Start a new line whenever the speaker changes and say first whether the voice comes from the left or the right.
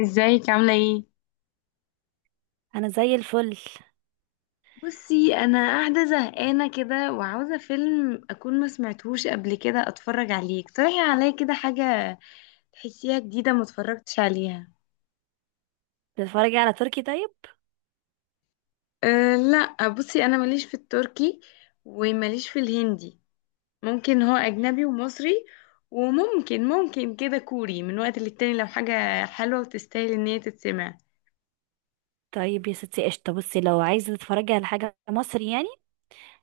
left: ازيك عاملة ايه؟
right: انا زي الفل.
left: بصي، انا قاعده زهقانه كده وعاوزه فيلم اكون ما سمعتهوش قبل كده اتفرج عليه. اقترحي عليا كده حاجه تحسيها جديده ما اتفرجتش عليها.
right: بتتفرجي على تركي طيب؟
left: أه لا، بصي انا ماليش في التركي، وماليش في الهندي. ممكن هو اجنبي ومصري، وممكن كده كوري من وقت للتاني لو حاجه حلوه وتستاهل ان هي تتسمع.
right: طيب يا ستي، قشطه. بصي، لو عايزه تتفرجي على حاجه مصري يعني،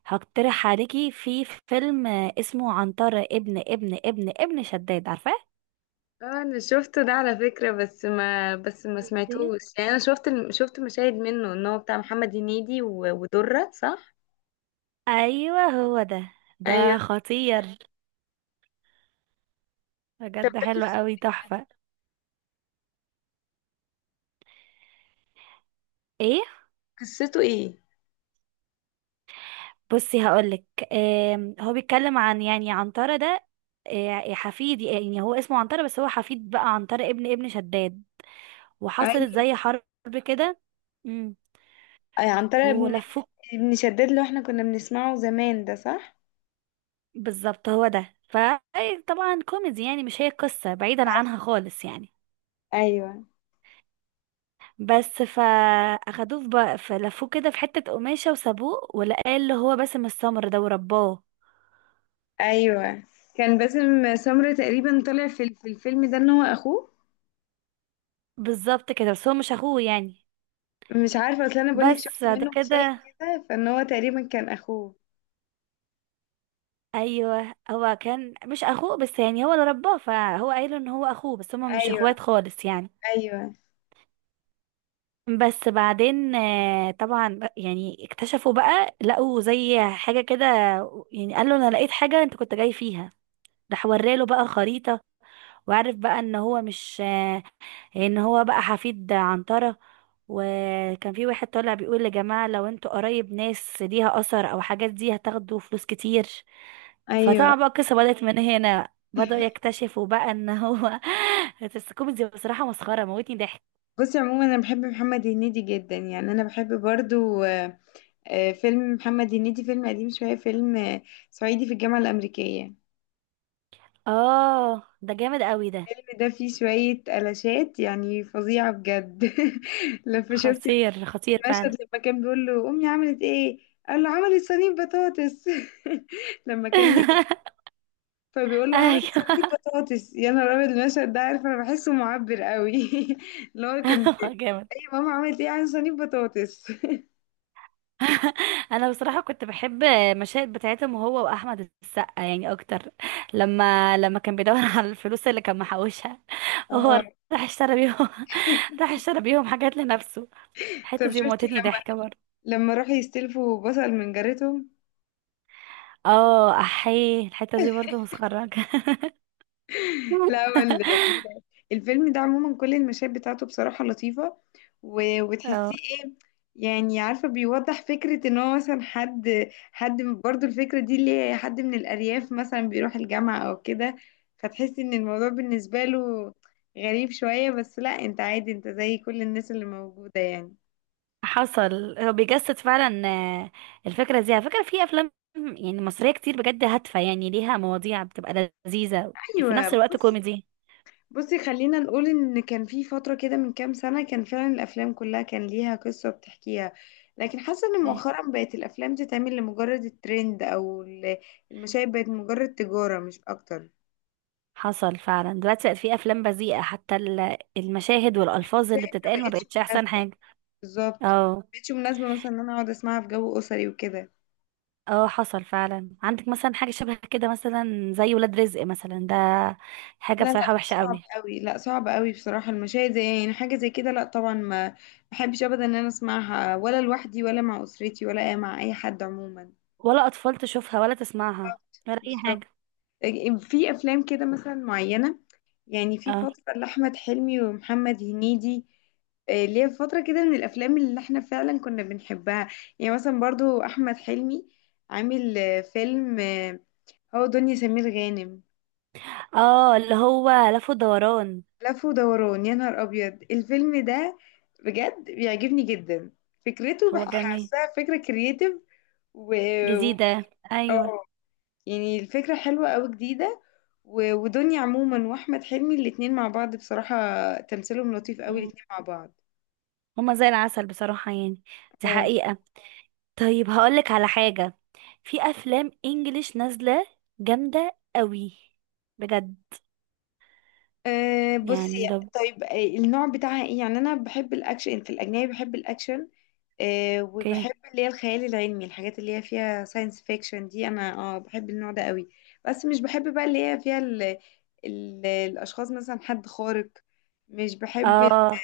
right: هقترح عليكي في فيلم، اسمه عنتر ابن ابن ابن ابن شداد. عارفاه؟
left: اه انا شفته ده على فكرة، بس ما
right: إيه؟
left: سمعتوش يعني. انا شفت شفت مشاهد منه ان هو بتاع محمد هنيدي ودرة، صح؟
right: ايوه، هو ده
left: ايوه.
right: ده خطير،
left: طب
right: بجد
left: ده
right: حلو قوي، تحفه. ايه؟
left: قصته ايه؟
right: بصي هقولك. هو بيتكلم عن يعني عنترة ده. حفيد. يعني هو اسمه عنترة، بس هو حفيد بقى عنترة ابن ابن شداد. وحصلت
left: ايوه،
right: زي حرب كده. امم
left: أي عن طريق ابن
right: ولفوه.
left: ابن شداد اللي احنا كنا بنسمعه زمان ده، صح؟
right: بالظبط، هو ده. فطبعا كوميدي يعني، مش هي قصة بعيدا عنها خالص يعني.
left: ايوه
right: بس فاخدوه في فلفوه كده في حتة قماشة وسابوه، ولقاه اللي هو باسم السمر ده ورباه.
left: ايوه. كان باسم سمرة تقريبا طلع في في الفيلم ده ان هو اخوه.
right: بالظبط كده، بس هو مش اخوه يعني.
left: مش عارفه، اصل انا بقولك
right: بس
left: شفت
right: بعد
left: منه مشاهد
right: كده،
left: كده فان هو تقريبا كان اخوه.
right: ايوه، هو كان مش اخوه، بس يعني هو اللي رباه، فهو قايله ان هو اخوه، بس هما مش
left: ايوه.
right: اخوات خالص يعني.
left: ايوه.
right: بس بعدين طبعا يعني اكتشفوا بقى، لقوا زي حاجة كده. يعني قال له، انا لقيت حاجة انت كنت جاي فيها. راح وراله بقى خريطة، وعرف بقى ان هو مش، ان هو بقى حفيد عنترة. وكان في واحد طالع بيقول، يا جماعة لو انتوا قرايب ناس ليها اثر او حاجات دي، هتاخدوا فلوس كتير.
left: ايوه.
right: فطبعا بقى القصة بدأت من هنا، بدأوا يكتشفوا بقى ان هو بس كوميدي بصراحة، مسخرة، موتني ضحك.
left: بصي، عموما انا بحب محمد هنيدي جدا يعني، انا بحب برضو فيلم محمد هنيدي، فيلم قديم شويه، فيلم صعيدي في الجامعه الامريكيه.
right: اه، ده جامد قوي ده.
left: الفيلم ده فيه شويه قلاشات يعني فظيعه بجد. لما شفتي
right: خطير خطير فعلا.
left: المشهد لما كان بيقول له امي عملت ايه؟ قال له عملت صينيه بطاطس. لما كان نجح فبيقول له عملت صينيه
right: ايوه.
left: بطاطس، يا نهار ابيض! المشهد ده عارفه أنا بحسه معبر قوي. اللي هو كنت،
right: جامد.
left: ايه ماما عملت ايه، عن صينيه بطاطس.
right: انا بصراحه كنت بحب مشاهد بتاعتهم هو واحمد السقا يعني اكتر. لما كان بيدور على الفلوس اللي كان محوشها،
left: اه.
right: وهو راح اشترى بيهم راح اشترى بيهم حاجات لنفسه. الحته
left: طب
right: دي
left: شفتي
right: موتتني ضحكه برضه.
left: لما راحوا يستلفوا بصل من جارتهم؟
right: اه، احيه، الحته دي برضه مسخرجه.
left: لا، هو الفيلم ده عموما كل المشاهد بتاعته بصراحة لطيفة، وتحسيه
right: اه،
left: يعني، عارفة بيوضح فكرة ان هو مثلا حد برضو، الفكرة دي اللي هي حد من الأرياف مثلا بيروح الجامعة او كده، فتحس ان الموضوع بالنسبة له غريب شوية، بس لا، انت عادي، انت زي كل الناس اللي موجودة يعني.
right: حصل. هو بيجسد فعلا، الفكره دي على فكره في افلام يعني مصريه كتير بجد هادفه، يعني ليها مواضيع بتبقى لذيذه، في
left: ايوه.
right: نفس الوقت
left: بصي
right: كوميدي.
left: بصي، خلينا نقول ان كان في فترة كده من كام سنة كان فعلا الافلام كلها كان ليها قصة بتحكيها، لكن حاسة ان مؤخرا بقت الافلام تتعمل لمجرد الترند او المشاهد بقت مجرد تجارة مش اكتر.
right: حصل فعلا، دلوقتي بقت في افلام بذيئه، حتى المشاهد والالفاظ اللي
left: شايف، ما
right: بتتقال ما
left: بقتش
right: بقتش احسن
left: مناسبة.
right: حاجه.
left: بالظبط،
right: اه.
left: ما بقتش مناسبة مثلا ان انا اقعد اسمعها في جو اسري وكده.
right: اه، حصل فعلا. عندك مثلا حاجه شبه كده مثلا زي ولاد رزق مثلا ده، حاجه
left: لا لا،
right: بصراحه وحشه
left: صعب
right: قوي.
left: قوي، لا صعب قوي بصراحة. المشاهد زي يعني حاجة زي كده لا طبعا، ما بحبش ابدا ان انا اسمعها، ولا لوحدي، ولا مع اسرتي، ولا مع اي حد عموما.
right: ولا اطفال تشوفها ولا تسمعها،
left: بالظبط.
right: ولا اي
left: بالظبط.
right: حاجه.
left: في افلام كده مثلا معينه، يعني في
right: اه.
left: فتره لاحمد حلمي ومحمد هنيدي، ليه فتره كده من الافلام اللي احنا فعلا كنا بنحبها. يعني مثلا برضو احمد حلمي عامل فيلم، هو دنيا سمير غانم.
right: اه، اللي هو لف ودوران.
left: لف ودوران، يا نهار ابيض الفيلم ده، بجد بيعجبني جدا. فكرته
right: هو جميل.
left: حاساها فكره كرييتيف، و...
right: جديدة.
left: وبي...
right: ايوه.
left: يعني الفكرة حلوة أوي، جديدة. ودنيا عموما وأحمد حلمي الاتنين مع بعض بصراحة تمثيلهم لطيف أوي
right: مم.
left: الاتنين مع بعض.
right: هما زي العسل بصراحة يعني. دي
left: اه.
right: حقيقة. طيب، هقولك على حاجة، في أفلام إنجليش نازلة جامدة قوي بجد.
left: بصي.
right: يعني لو...
left: طيب، النوع بتاعها ايه؟ يعني انا بحب الاكشن في الاجنبي، بحب الاكشن. وبحب
right: اوكي.
left: اللي هي الخيال العلمي، الحاجات اللي هي فيها ساينس فيكشن دي انا اه بحب النوع ده قوي. بس مش بحب بقى اللي هي فيها ال الاشخاص مثلا حد خارق. مش بحب
right: اه،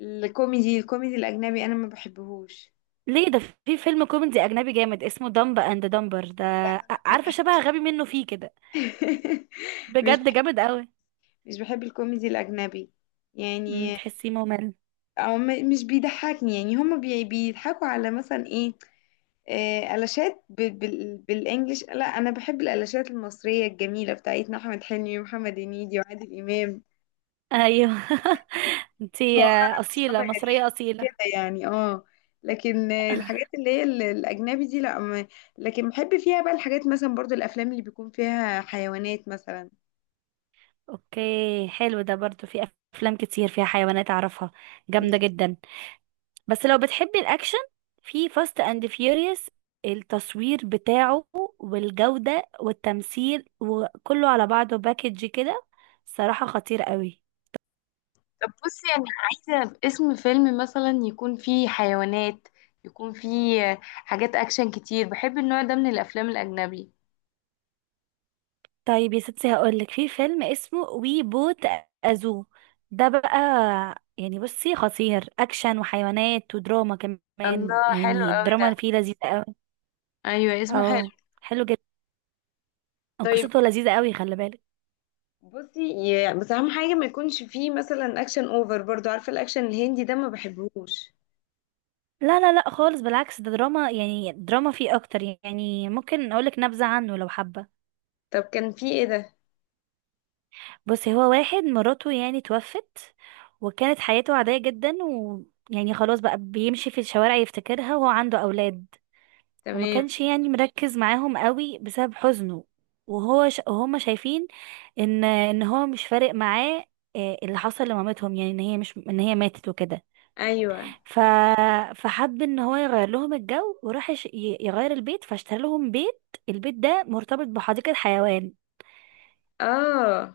left: الكوميدي الاجنبي، انا ما بحبهوش.
right: ليه ده؟ في فيلم كوميدي أجنبي جامد اسمه دمب أند دمبر ده.
left: لا لا لا، ما
right: عارفة شبه غبي منه فيه كده،
left: بحبش. مش
right: بجد
left: بحب،
right: جامد قوي.
left: مش بحب الكوميدي الأجنبي يعني.
right: تحسيه ممل؟
left: أو مش بيضحكني، يعني هما بيضحكوا على مثلا إيه؟ قلاشات بالإنجليش. لا، أنا بحب القلاشات المصرية الجميلة بتاعتنا، أحمد حلمي ومحمد هنيدي وعادل إمام.
right: أيوه. انتي،
left: مؤخرا مصطفى
right: أصيلة، مصرية
left: غريب،
right: أصيلة.
left: كده يعني. اه. لكن الحاجات اللي هي الأجنبي دي لا لكن بحب فيها بقى الحاجات مثلا برضو الأفلام اللي بيكون فيها حيوانات مثلا.
right: اوكي حلو ده، برضو في أفلام كتير فيها حيوانات أعرفها، جامدة جدا. بس لو بتحبي الاكشن، في فاست اند فيوريوس. التصوير بتاعه والجودة والتمثيل وكله على بعضه باكج كده، صراحة خطير قوي.
left: طب بصي، انا عايزه اسم فيلم مثلا يكون فيه حيوانات، يكون فيه حاجات اكشن كتير، بحب النوع ده من الافلام الاجنبي.
right: طيب يا ستي، هقولك، في فيلم اسمه وي بوت ازو. ده بقى، يعني بصي خطير، اكشن وحيوانات ودراما كمان،
left: الله، حلو
right: يعني
left: قوي
right: الدراما
left: ده.
right: اللي فيه لذيذة قوي.
left: ايوه اسمه حلو.
right: اه، حلو جدا.
left: طيب،
right: قصته لذيذة قوي، خلي بالك.
left: بصي بس اهم حاجه ما يكونش فيه مثلا اكشن اوفر، برضو عارفه الاكشن الهندي ده ما بحبهوش.
right: لا لا لا خالص، بالعكس، ده دراما يعني، دراما فيه اكتر، يعني ممكن اقولك نبذة عنه لو حابة.
left: طب كان فيه ايه ده؟
right: بصي، هو واحد مراته يعني توفت، وكانت حياته عادية جدا، ويعني خلاص بقى بيمشي في الشوارع يفتكرها، وهو عنده اولاد. وما
left: تمام.
right: كانش يعني مركز معاهم قوي بسبب حزنه. وهو وهما شايفين ان هو مش فارق معاه، اللي حصل لمامتهم، يعني ان هي، مش ان هي ماتت وكده.
left: ايوه.
right: ف... فحب ان هو يغير لهم الجو، وراح يغير البيت، فاشترى لهم بيت. البيت ده مرتبط بحديقة حيوان.
left: اه.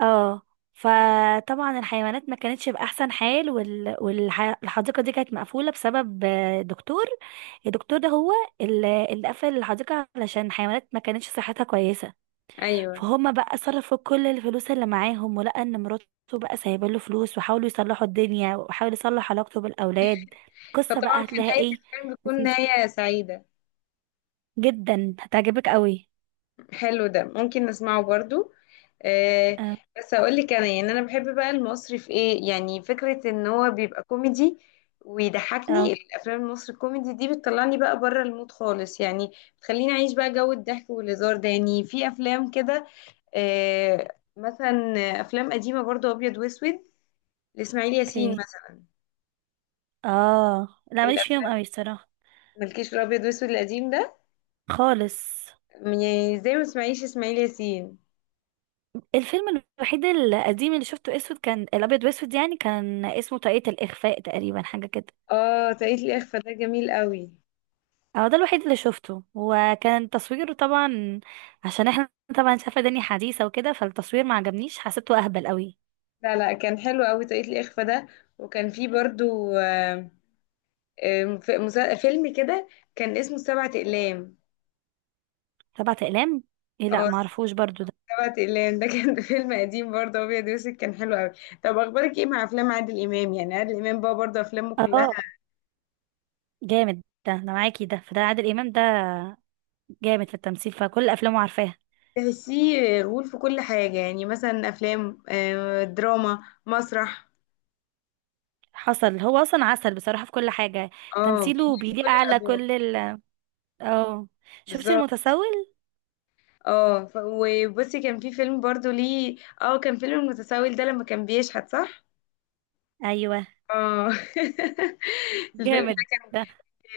right: اه. فطبعا الحيوانات ما كانتش بأحسن حال، والحديقة دي كانت مقفولة بسبب، دكتور. الدكتور ده هو اللي قفل الحديقة علشان الحيوانات ما كانتش صحتها كويسة.
left: ايوه.
right: فهم بقى صرفوا كل الفلوس اللي معاهم، ولقى ان مراته بقى سايبه له فلوس، وحاولوا يصلحوا الدنيا، وحاولوا يصلح علاقته بالاولاد. قصه بقى
left: فطبعا في
right: هتلاقيها
left: نهايه
right: ايه.
left: الفيلم بتكون
right: لذيذة
left: نهايه سعيده.
right: جدا، هتعجبك قوي.
left: حلو ده، ممكن نسمعه برضو. آه،
right: اه.
left: بس اقول لك انا يعني، انا بحب بقى المصري في ايه، يعني فكره ان هو بيبقى كوميدي
right: آه،
left: ويضحكني. الافلام المصري الكوميدي دي بتطلعني بقى بره المود خالص يعني، بتخليني اعيش بقى جو الضحك والهزار ده. يعني في افلام كده، آه، مثلا افلام قديمه برضو ابيض واسود لاسماعيل ياسين
right: اوكي.
left: مثلا.
right: اه لا، ماليش فيهم
left: الافلام،
right: قوي الصراحه،
left: مالكيش في الابيض واسود القديم ده؟
right: خالص.
left: يعني زي ما تسمعيش اسماعيل ياسين.
right: الفيلم الوحيد القديم اللي شفته اسود كان الابيض واسود يعني، كان اسمه طاقية الاخفاء تقريبا، حاجه كده.
left: اه، تقيت الاخفاء ده جميل قوي.
right: هو ده الوحيد اللي شفته، وكان تصويره طبعا، عشان احنا طبعا شايفه دنيا حديثه وكده، فالتصوير ما عجبنيش، حسيته اهبل قوي.
left: لا لا، كان حلو قوي طريقة الإخفاء ده. وكان فيه برضو فيلم كده كان اسمه سبعة أقلام.
right: سبعة اقلام؟ ايه، لا
left: اه
right: ما عرفوش برضو ده.
left: سبعة أقلام ده كان فيلم قديم برضه أبيض وأسود كان حلو قوي. طب أخبارك إيه مع أفلام عادل إمام؟ يعني عادل إمام بقى برضه أفلامه كلها
right: اه، جامد ده، انا معاكي. ده فده عادل امام ده، جامد في التمثيل، فكل افلامه عارفاها.
left: تحسيه غول في كل حاجة. يعني مثلا أفلام دراما، مسرح.
right: حصل. هو اصلا عسل بصراحه في كل حاجه.
left: اه،
right: تمثيله
left: بيليه في كل
right: بيليق على
left: الأدوار.
right: كل ال... اه. شفت
left: بالظبط.
right: المتسول.
left: اه وبصي، كان في فيلم برضه ليه، اه كان فيلم المتسول ده لما كان بيشحت، صح؟
right: ايوه،
left: اه. الفيلم ده
right: جامد ده.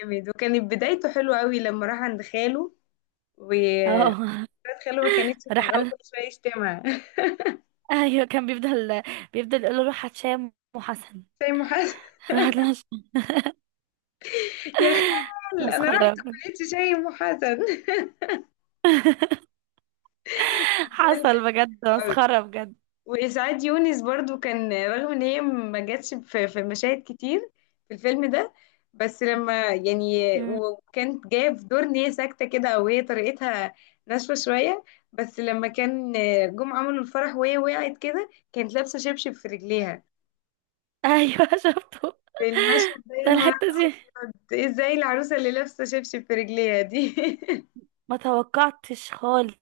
left: جامد، وكانت بدايته حلوة قوي لما راح عند خاله و
right: اه.
left: بنت خاله ما كانتش
right: راح
left: طايقاه،
right: قال،
left: كل شوية يشتمها.
right: ايوه، كان بيفضل يقول له، روح هتشام وحسن.
left: شايم حسن.
right: راح...
left: يا خال انا
right: مسخرة
left: رحت ما
right: بجد.
left: لقيتش شايم حسن.
right: حصل بجد،
left: قوي.
right: مسخرة بجد.
left: وإسعاد يونس برضو كان، رغم إن هي ما جاتش في مشاهد كتير في الفيلم ده، بس لما يعني،
right: مم.
left: وكانت جاية في دور إن هي ساكتة كده أو هي طريقتها ناشفة شوية. بس لما كان جم عملوا الفرح وهي وقعت كده كانت لابسة شبشب في رجليها.
right: ايوه. شفته.
left: في المشهد ده، يا
right: ده
left: نهار
right: الحتة دي.
left: أبيض، إزاي العروسة اللي لابسة شبشب في رجليها دي؟
right: ما توقعتش خالص.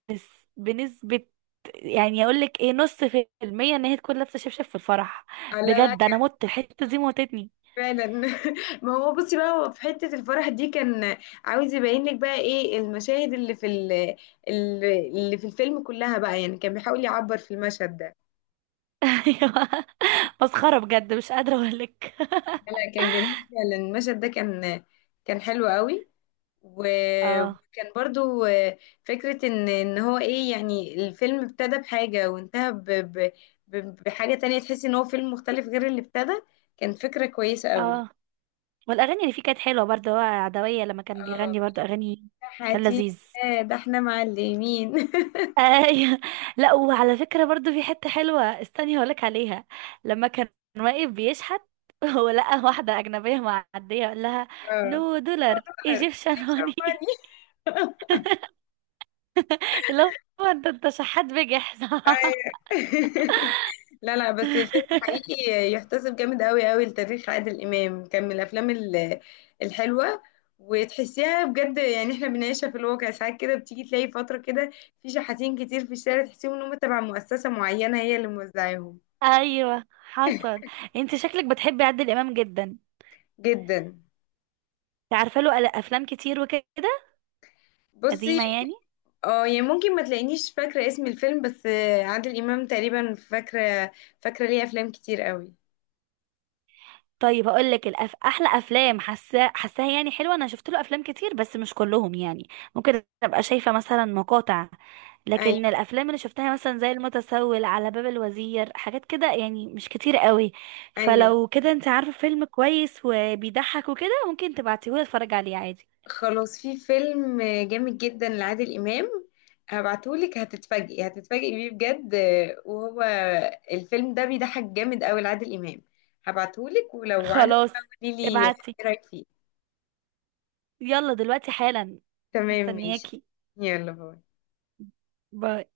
right: بنسبة يعني، اقول لك ايه، نص في المية ان هي تكون لابسة شبشب في الفرح.
left: لا لا،
right: بجد انا مت، الحتة دي موتتني.
left: فعلا. ما هو بصي بقى، هو في حتة الفرح دي كان عاوز يبين لك بقى ايه المشاهد اللي في اللي في الفيلم كلها بقى، يعني كان بيحاول يعبر في المشهد ده.
right: ايوه، مسخرة بجد، مش قادرة اقول لك.
left: لا لا، كان جميل فعلا المشهد ده كان حلو قوي.
right: اه.
left: وكان برضو فكرة ان هو ايه يعني، الفيلم ابتدى بحاجة وانتهى بحاجة تانية. تحس ان هو فيلم مختلف غير اللي ابتدى، كان فكرة كويسة قوي.
right: اه، والاغاني اللي فيه كانت حلوة برضه، هو عدوية لما كان
left: اه.
right: بيغني برضه اغاني، كان
left: حياتي.
right: لذيذ.
left: ده احنا معلمين.
right: ايوه. لا، وعلى فكره برضو في حته حلوه، استني هقولك عليها. لما كان واقف بيشحت ولقى واحده اجنبيه معديه، قال لها،
left: اه.
right: نو
left: هو
right: دولار
left: دولار
right: ايجيبشن
left: تمشي
right: هوني.
left: أموالي.
right: اللي هو، انت شحات بجح صح؟
left: أيوة. لا لا، بس فيلم حقيقي يحتسب جامد قوي قوي لتاريخ عادل إمام، كان من الأفلام الحلوة، وتحسيها بجد يعني احنا بنعيشها في الواقع ساعات كده. بتيجي تلاقي فترة كده في شحاتين كتير في الشارع تحسيهم ان هم تبع مؤسسة معينة هي اللي موزعاهم.
right: ايوه، حصل. انت شكلك بتحبي عادل امام جدا انت،
left: جدا.
right: عارفه له افلام كتير وكده،
left: بصي
right: قديمه يعني.
left: اه يعني، ممكن ما تلاقينيش فاكرة اسم الفيلم، بس عادل إمام تقريبا فاكرة، فاكرة ليه أفلام كتير قوي.
right: طيب هقول لك احلى افلام حاساها يعني حلوه، انا شفت له افلام كتير بس مش كلهم يعني، ممكن ابقى شايفه مثلا مقاطع، لكن
left: ايوه.
right: الافلام اللي شفتها مثلا زي المتسول، على باب الوزير، حاجات كده يعني مش كتير قوي.
left: ايوه.
right: فلو كده انت عارفه فيلم كويس وبيضحك وكده، ممكن تبعتيهولي اتفرج عليه عادي.
left: خلاص. في فيلم جامد جدا لعادل إمام هبعتهولك، هتتفاجئي هتتفاجئي بيه بجد. وهو الفيلم ده بيضحك جامد قوي لعادل إمام، هبعتهولك ولو عجبك بقى
right: خلاص،
left: قوليلي ايه
right: ابعتي،
left: رأيك فيه.
right: يلا دلوقتي حالا.
left: تمام ماشي.
right: مستنياكي.
left: يلا باي.
right: باي.